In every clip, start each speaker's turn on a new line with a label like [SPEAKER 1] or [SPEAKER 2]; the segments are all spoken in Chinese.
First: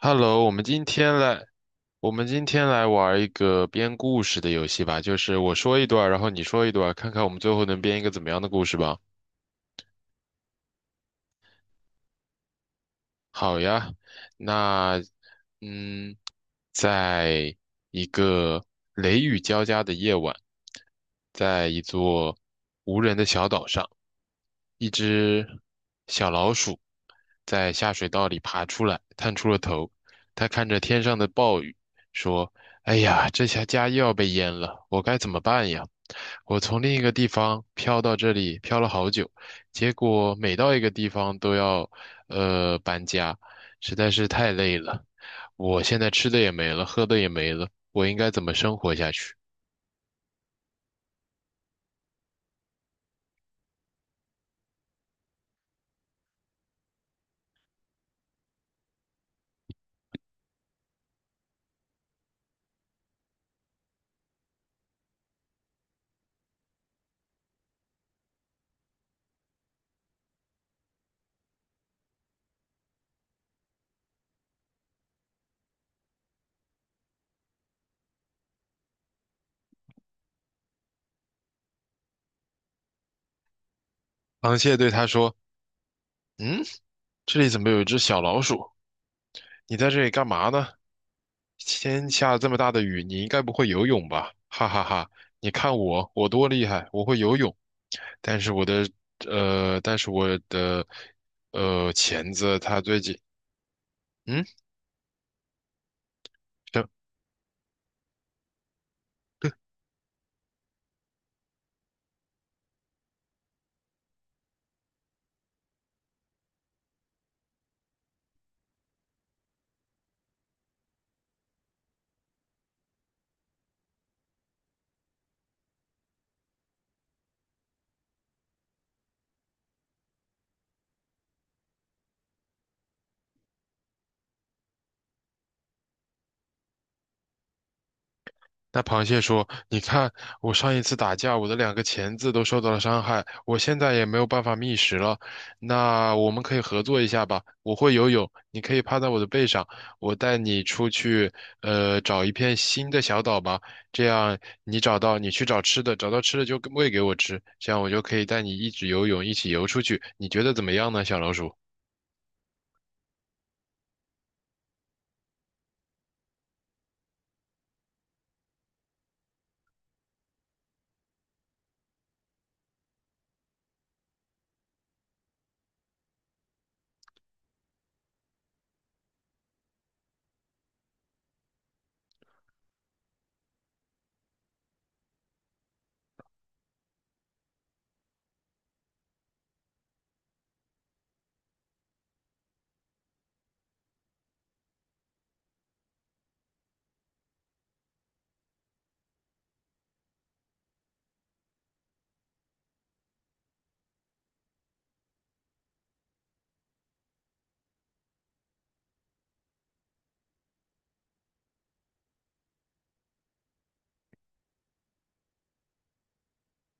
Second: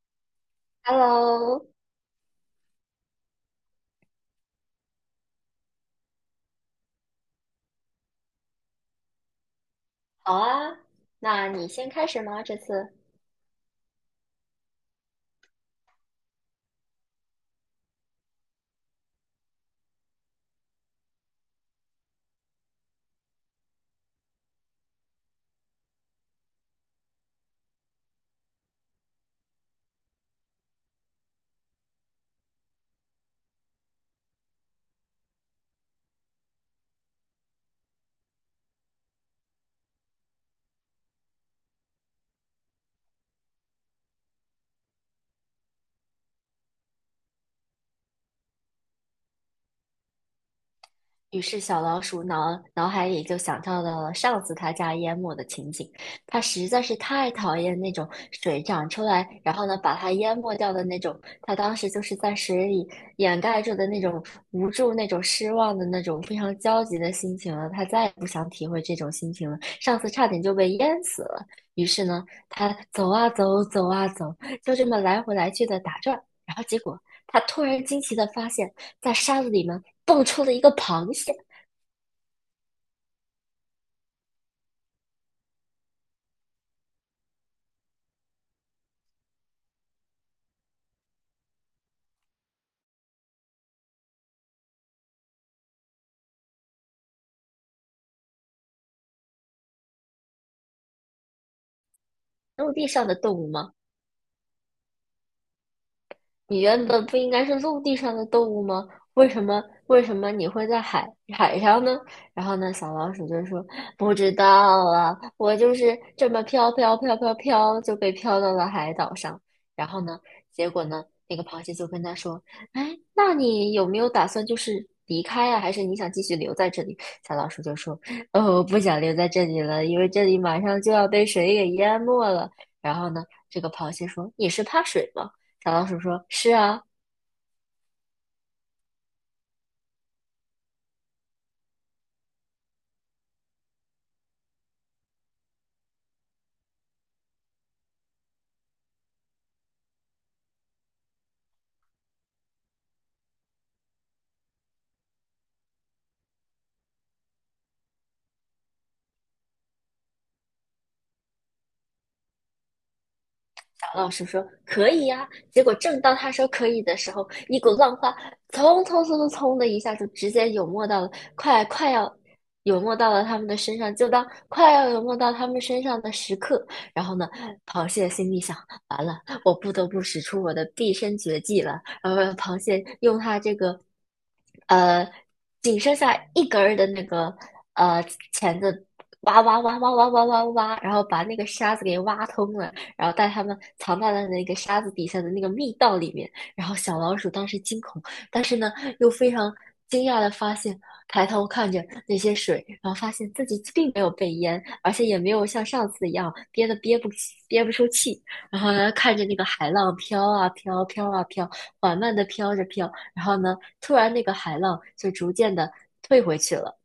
[SPEAKER 1] Hello，
[SPEAKER 2] Hello，
[SPEAKER 1] 我们今天来玩一个编故事的游戏吧，就是我说一段儿然后你说一段儿看看我们最后能编一个怎么样的故事吧。
[SPEAKER 2] 好啊，那你先开始吗？这次，
[SPEAKER 1] 好呀，那嗯，在一个雷雨交加的夜晚，在一座无人的小岛上，一只小老鼠在下水道里爬出来，探出了头。它看着天上的暴雨，说：“哎呀，这下家又要被淹了，我该怎么办呀？我从另一个地方飘到这里，飘了好久。”结果每到一个地方都要搬家，实在是太累了。我现在吃的也没了，喝的也没了，我应该怎么生活下去？
[SPEAKER 2] 于是，小老鼠脑海里就想到了上次他家淹没的情景。他实在是太讨厌那种水涨出来，然后呢把它淹没掉的那种。他当时就是在水里掩盖住的那种无助、那种失望的那种非常焦急的心情了。他再也不想体会这种心情了。上次差点就被淹死了。于是呢，他走啊走，走啊走，就这么来回来去的打转。然后结果，他突然惊奇的发现，在沙子里面蹦出了一个螃蟹，
[SPEAKER 1] 螃蟹对他说：“嗯，这里怎么有一只小老鼠？你在这里干嘛呢？天下这么大的雨，你应该不会游泳吧？哈哈哈！你看我，我多厉害，我会游泳。但是我的呃，但是我的钳子
[SPEAKER 2] 陆
[SPEAKER 1] 它
[SPEAKER 2] 地
[SPEAKER 1] 最
[SPEAKER 2] 上的
[SPEAKER 1] 近……
[SPEAKER 2] 动物吗？
[SPEAKER 1] 嗯，
[SPEAKER 2] 你原本不应该是陆地上的动物吗？为什么你会在海上呢？然后呢，小老鼠就说不知道啊，我就是这么飘飘飘飘飘就被飘到了海岛上。然后呢，结果呢，那个螃蟹就跟他说，哎，那你有没有打算就是离开啊？还是你想继续留在这里？小老鼠就说，哦，我不想留在这里了，因为这里马上就要被水给淹没了。然后呢，这个螃蟹说，你是怕水吗？小老鼠说：“是啊，
[SPEAKER 1] 那螃蟹说：“你看，我上一次打架，我的两个钳子都受到了伤害，我现在也没有办法觅食了。那我们可以合作一下吧？我会游泳，你可以趴在我的背上，我带你出去，找一片新的小岛吧。这样你找到，你去找吃的，找到吃的就喂给我吃，这样我就可以带你一直游泳，一起游出去。你觉得怎么样呢，小老鼠？”
[SPEAKER 2] 老师说可以呀、啊结果正当他说可以的时候，一股浪花冲冲冲冲冲的一下就直接涌没到了，快要涌没到了他们的身上，就当快要涌没到他们身上的时刻，然后呢，螃蟹心里想：完了，我不得不使出我的毕生绝技了。然后螃蟹用它这个呃仅剩下一根儿的那个呃钳子。挖挖挖挖挖挖挖挖，然后把那个沙子给挖通了，然后带他们藏在了那个沙子底下的那个密道里面。然后小老鼠当时惊恐，但是呢又非常惊讶的发现，抬头看着那些水，然后发现自己并没有被淹，而且也没有像上次一样憋得憋不出气。然后呢，看着那个海浪飘啊飘，飘啊飘，缓慢的飘着飘。然后呢，突然那个海浪就逐渐的退回去了。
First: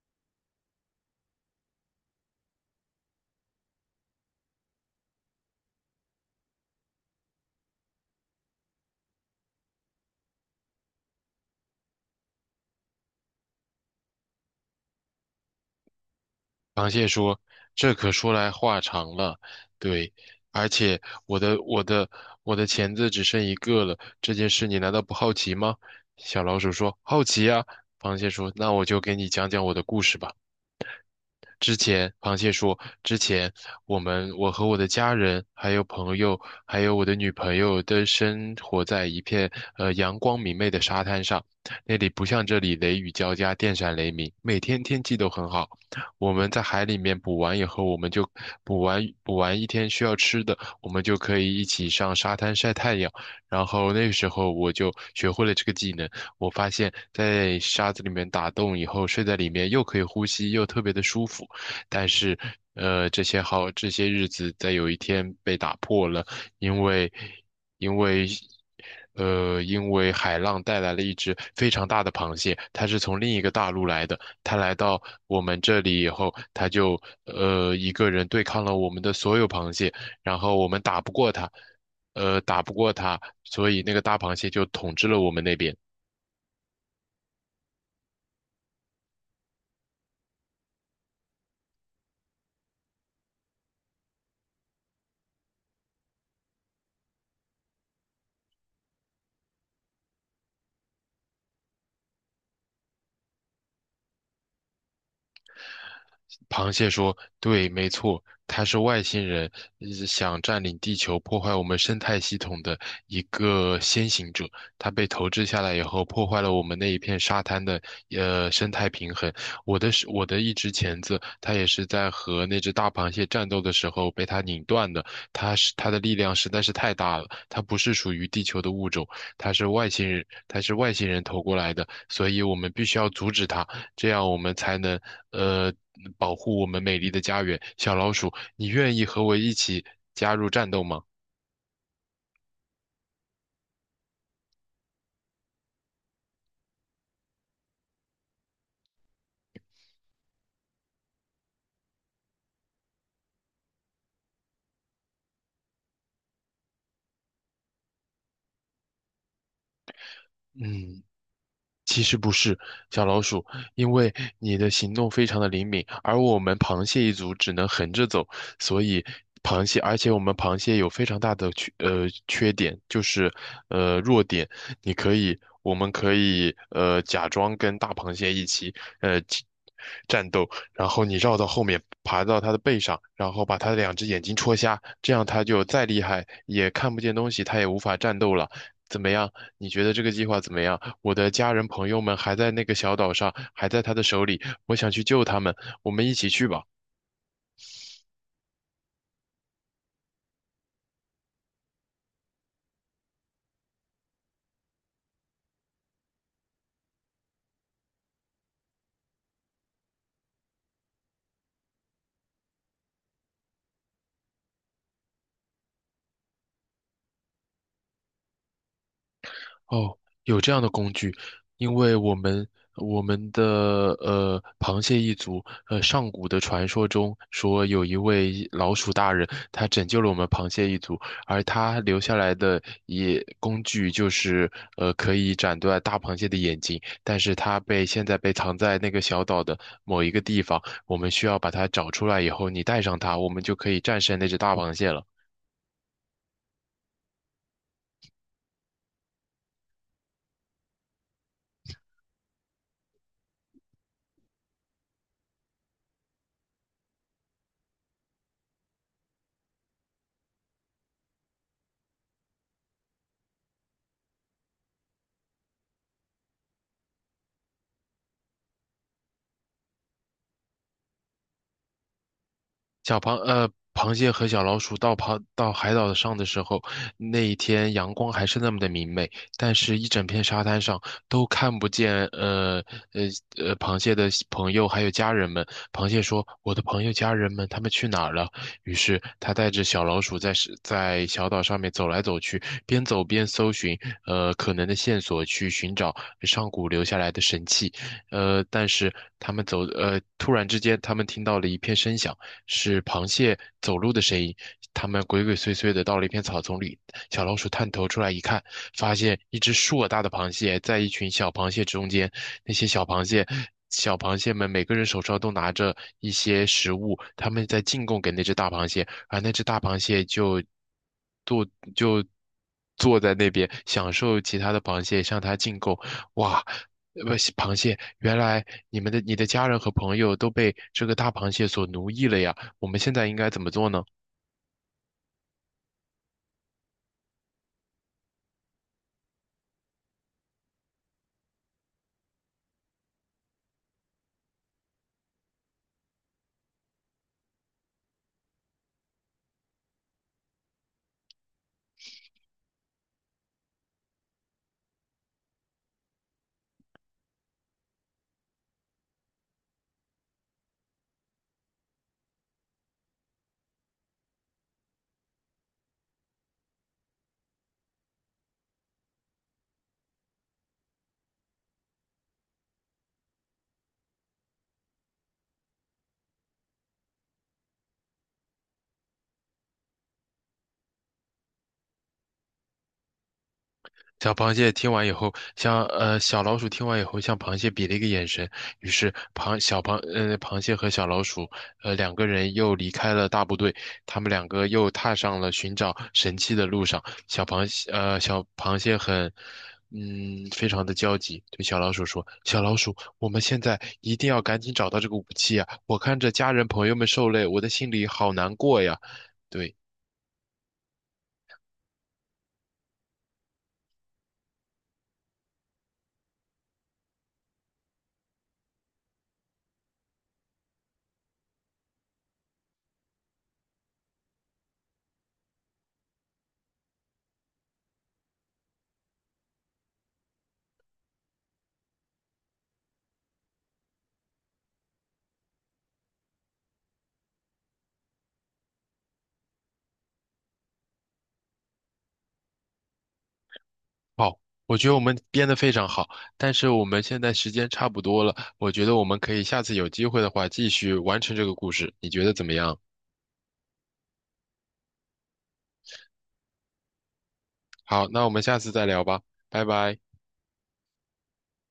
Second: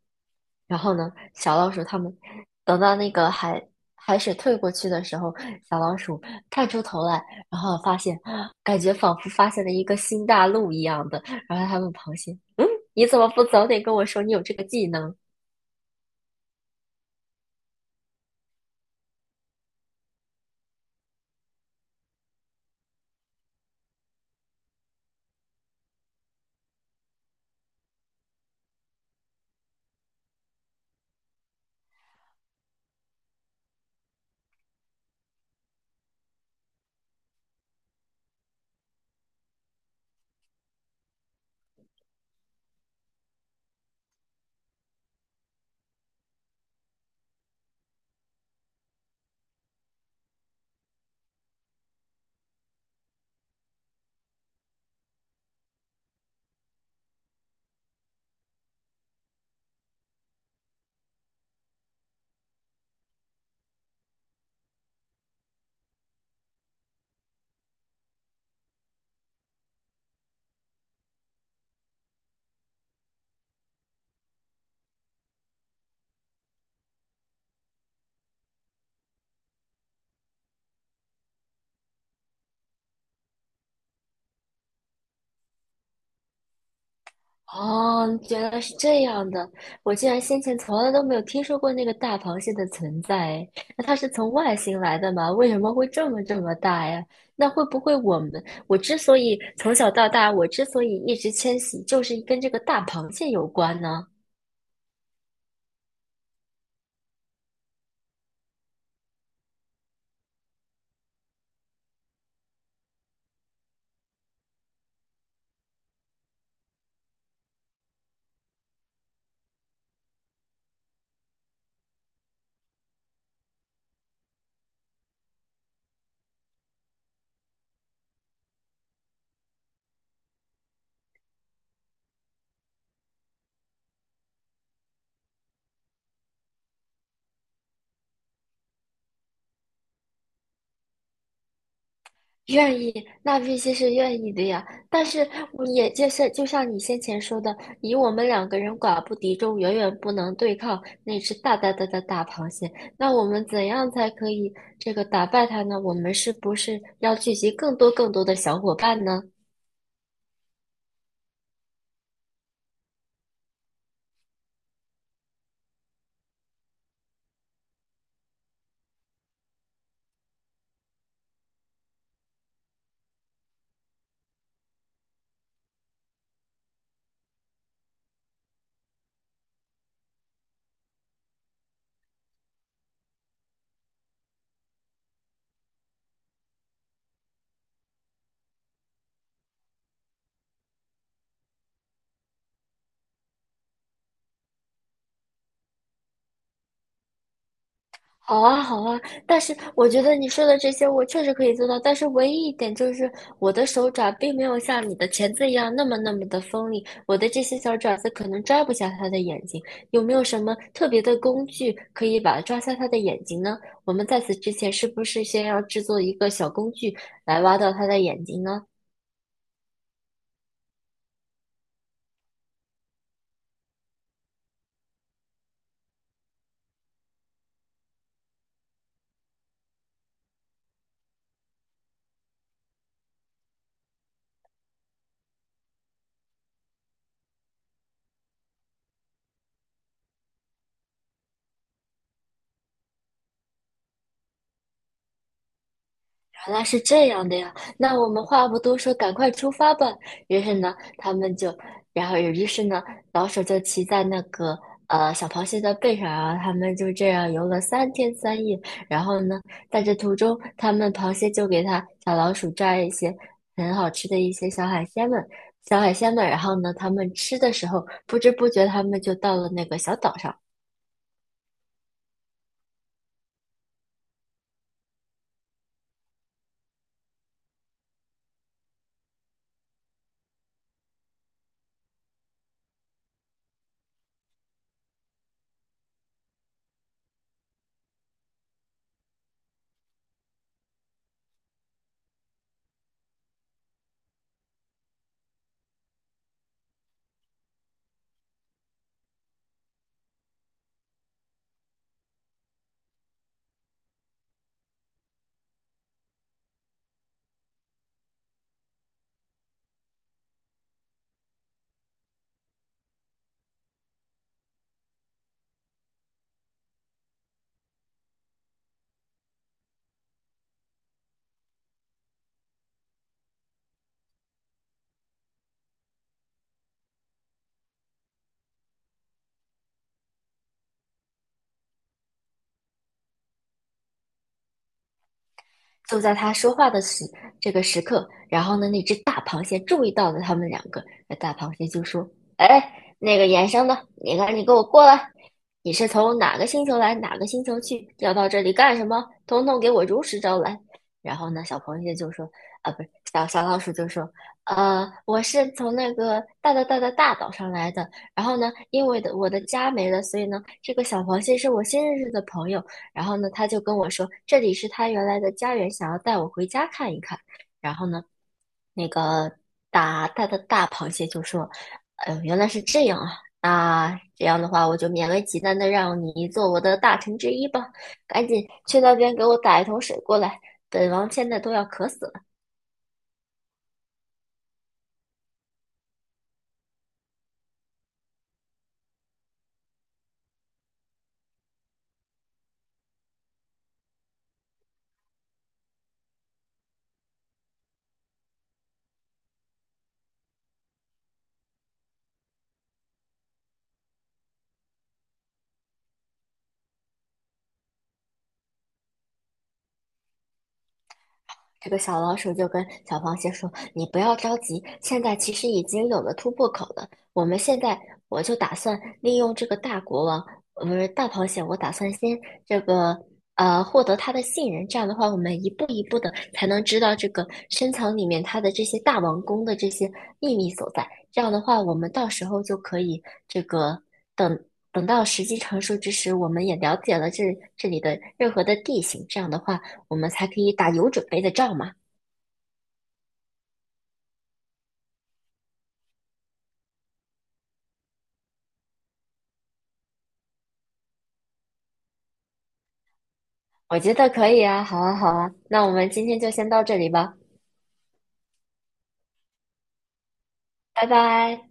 [SPEAKER 2] 然后呢，小老鼠它们等到那个海水退过去的时候，小老鼠探出头来，然后发现，感觉仿佛发现了一个新大陆一样的。然后它问螃蟹：“你怎么不早点跟我说你有这个技能啊？”
[SPEAKER 1] 螃蟹说：“这可说来话长了，对，而且我的我的我的钳子只剩一个了，这件事你难道不好奇吗？”小老鼠说：“好奇呀。”螃蟹说：“那我就给你讲讲我的故事吧。”之前，螃蟹说，之前我和我的家人，还有朋友，还有我的女朋友都生活在一片阳光明媚的沙滩上，那里不像这里雷雨交加，电闪雷鸣，每天天气都很好。我们在海里面捕完以后，我们就捕完一天需要吃的，我们就可以一起上沙滩晒太阳。然后那个时候我就学会了这个技能。我发现，在沙子里面打洞以后，睡在里面又可以呼吸，又特别的舒服。但是，这些日子在有一天被打破了，因为，因为，因为海浪带来了一只非常大的螃蟹，它是从另一个大陆来的。它来到我们这里以后，它就一个人对抗了我们的所有螃蟹，然后我们打不过它，所以那个大螃蟹就统治了我们那边。
[SPEAKER 2] 哦，原来是这样的，我竟然先前从来都没有听说过那个大螃蟹的存在。那它是从外星来的吗？为什么会这么这么大呀？那会不会我们，我之所以从小到大，我之所以一直迁徙，就是跟这个大螃蟹有关呢？
[SPEAKER 1] 螃蟹说：“对，没错，它是外星人，想占领地球，破坏我们生态系统的一个先行者。它被投掷下来以后，破坏了我们那一片沙滩的生态平衡。我的一只钳子，它也是在和那只大螃蟹战斗的时候被它拧断的。它的力量实在是太大了，它不是属于地球的物种，它是外星人，它是外星人投过来的，所以我们必须要阻止它。这样我们才能呃保护我们美丽的家园。小老鼠，你愿意和我一起加入战斗吗？
[SPEAKER 2] 愿意，那必须是愿意的呀。但是我也就是就像你先前说的，以我们两个人寡不敌众，远远不能对抗那只大大大的大螃蟹。那我们怎样才可以这个打败它呢？我们是不是要聚集更多更多的小伙伴呢？
[SPEAKER 1] 嗯。其实不是小老鼠，因为你的行动非常的灵敏，而我们螃蟹一族只能横着走，所以螃蟹，而且我们螃蟹有非常大的缺点，就是弱点，你可以，我们可以假装跟大螃蟹一起呃起战斗，然后你绕到后面爬到它的背上，然后把它的两只眼睛戳瞎，这样它就再厉害也看不见东西，它也无法战斗了，怎么样？你觉得这个计划怎么样？我的家人朋友们还在那个小岛上，还在他的手里，我想去救他们，我们一起去吧。
[SPEAKER 2] 好啊，好啊，但是我觉得你说的这些我确实可以做到，但是唯一一点就是我的手爪并没有像你的钳子一样那么那么的锋利，我的这些小爪子可能抓不下它的眼睛。有没有什么特别的工具可以把抓下它的眼睛呢？我们在此之前是不是先要制作一个小工具来挖到它的眼睛呢？
[SPEAKER 1] 哦，有这样的工具，因为我们的螃蟹一族，上古的传说中说有一位老鼠大人，他拯救了我们螃蟹一族，而他留下来的也工具就是可以斩断大螃蟹的眼睛，但是它被现在被藏在那个小岛的某一个地方，我们需要把它找出来以后，你带上它，我们就可以战胜那只大螃蟹了。
[SPEAKER 2] 原来是这样的呀，那我们话不多说，赶快出发吧。于是呢，他们就，然后于是呢，老鼠就骑在那个小螃蟹的背上啊，然后他们就这样游了三天三夜。然后呢，在这途中，他们螃蟹就给它小老鼠抓一些很好吃的一些小海鲜们，小海鲜们。然后呢，他们吃的时候，不知不觉他们就到了那个小岛上。
[SPEAKER 1] 小螃呃，螃蟹和小老鼠到海岛上的时候，那一天阳光还是那么的明媚，但是一整片沙滩上都看不见呃螃蟹的朋友还有家人们。螃蟹说：“我的朋友家人们他们去哪儿了？”于是他带着小老鼠在小岛上面走来走去，边走边搜寻可能的线索，去寻找上古留下来的神器。呃，但是他们走，呃，突然之间，他们听到了一片声响，是螃蟹走路的声音。他们鬼鬼祟祟的到了一片草丛里，小老鼠探头出来一看，发现一只硕大的螃蟹在一群小螃蟹中间。那些小螃蟹，小螃蟹们每个人手上都拿着一些食物，他们在进贡给那只大螃蟹，而那只大螃蟹就坐就坐在那边享受其他的螃蟹向它进贡。哇！呃不螃蟹，原来你的家人和朋友都被这个大螃蟹所奴役了呀，我们现在应该怎么做呢？
[SPEAKER 2] 就在他说话的这个时刻，然后呢，那只大螃蟹注意到了他们两个，那大螃蟹就说：“哎，那个衍生的，你赶紧给我过来！你是从哪个星球来，哪个星球去，要到这里干什么？统统给我如实招来。”然后呢，小螃蟹就说：“啊，不是，小老鼠就说，呃，我是从那个大大大大大岛上来的。然后呢，因为的我的家没了，所以呢，这个小螃蟹是我新认识的朋友。然后呢，他就跟我说，这里是他原来的家园，想要带我回家看一看。然后呢，那个大大的大螃蟹就说：“哎呦，原来是这样啊！那这样的话，我就勉为其难的让你做我的大臣之一吧。赶紧去那边给我打一桶水过来，本王现在都要渴死了。”
[SPEAKER 1] 小螃蟹听完以后，小老鼠听完以后，向螃蟹比了一个眼神，于是螃蟹和小老鼠两个人又离开了大部队，他们两个又踏上了寻找神器的路上。小螃蟹很非常的焦急，对小老鼠说：“小老鼠，我们现在一定要赶紧找到这个武器啊！我看着家人朋友们受累，我的心里好难过呀。”对。
[SPEAKER 2] 这个小老鼠就跟小螃蟹说：“你不要着急，现在其实已经有了突破口了。我们现在我就打算利用这个大国王，不是大螃蟹，我打算先这个获得他的信任。这样的话，我们一步一步的才能知道这个深藏里面它的这些大王宫的这些秘密所在。这样的话，我们到时候就可以这个等。”等到时机成熟之时，我们也了解了这里的任何的地形。这样的话，我们才可以打有准备的仗嘛。
[SPEAKER 1] 好，我觉得我们编得非常好，但是我们现在时间差不多了，我觉得我们可以下次有机会的话继续完成这个故事，你觉得怎么样？
[SPEAKER 2] 我觉得可以啊，好啊，好啊，那我们今天就先到这里吧，
[SPEAKER 1] 好，那我们下次再聊吧，拜拜。
[SPEAKER 2] 拜拜。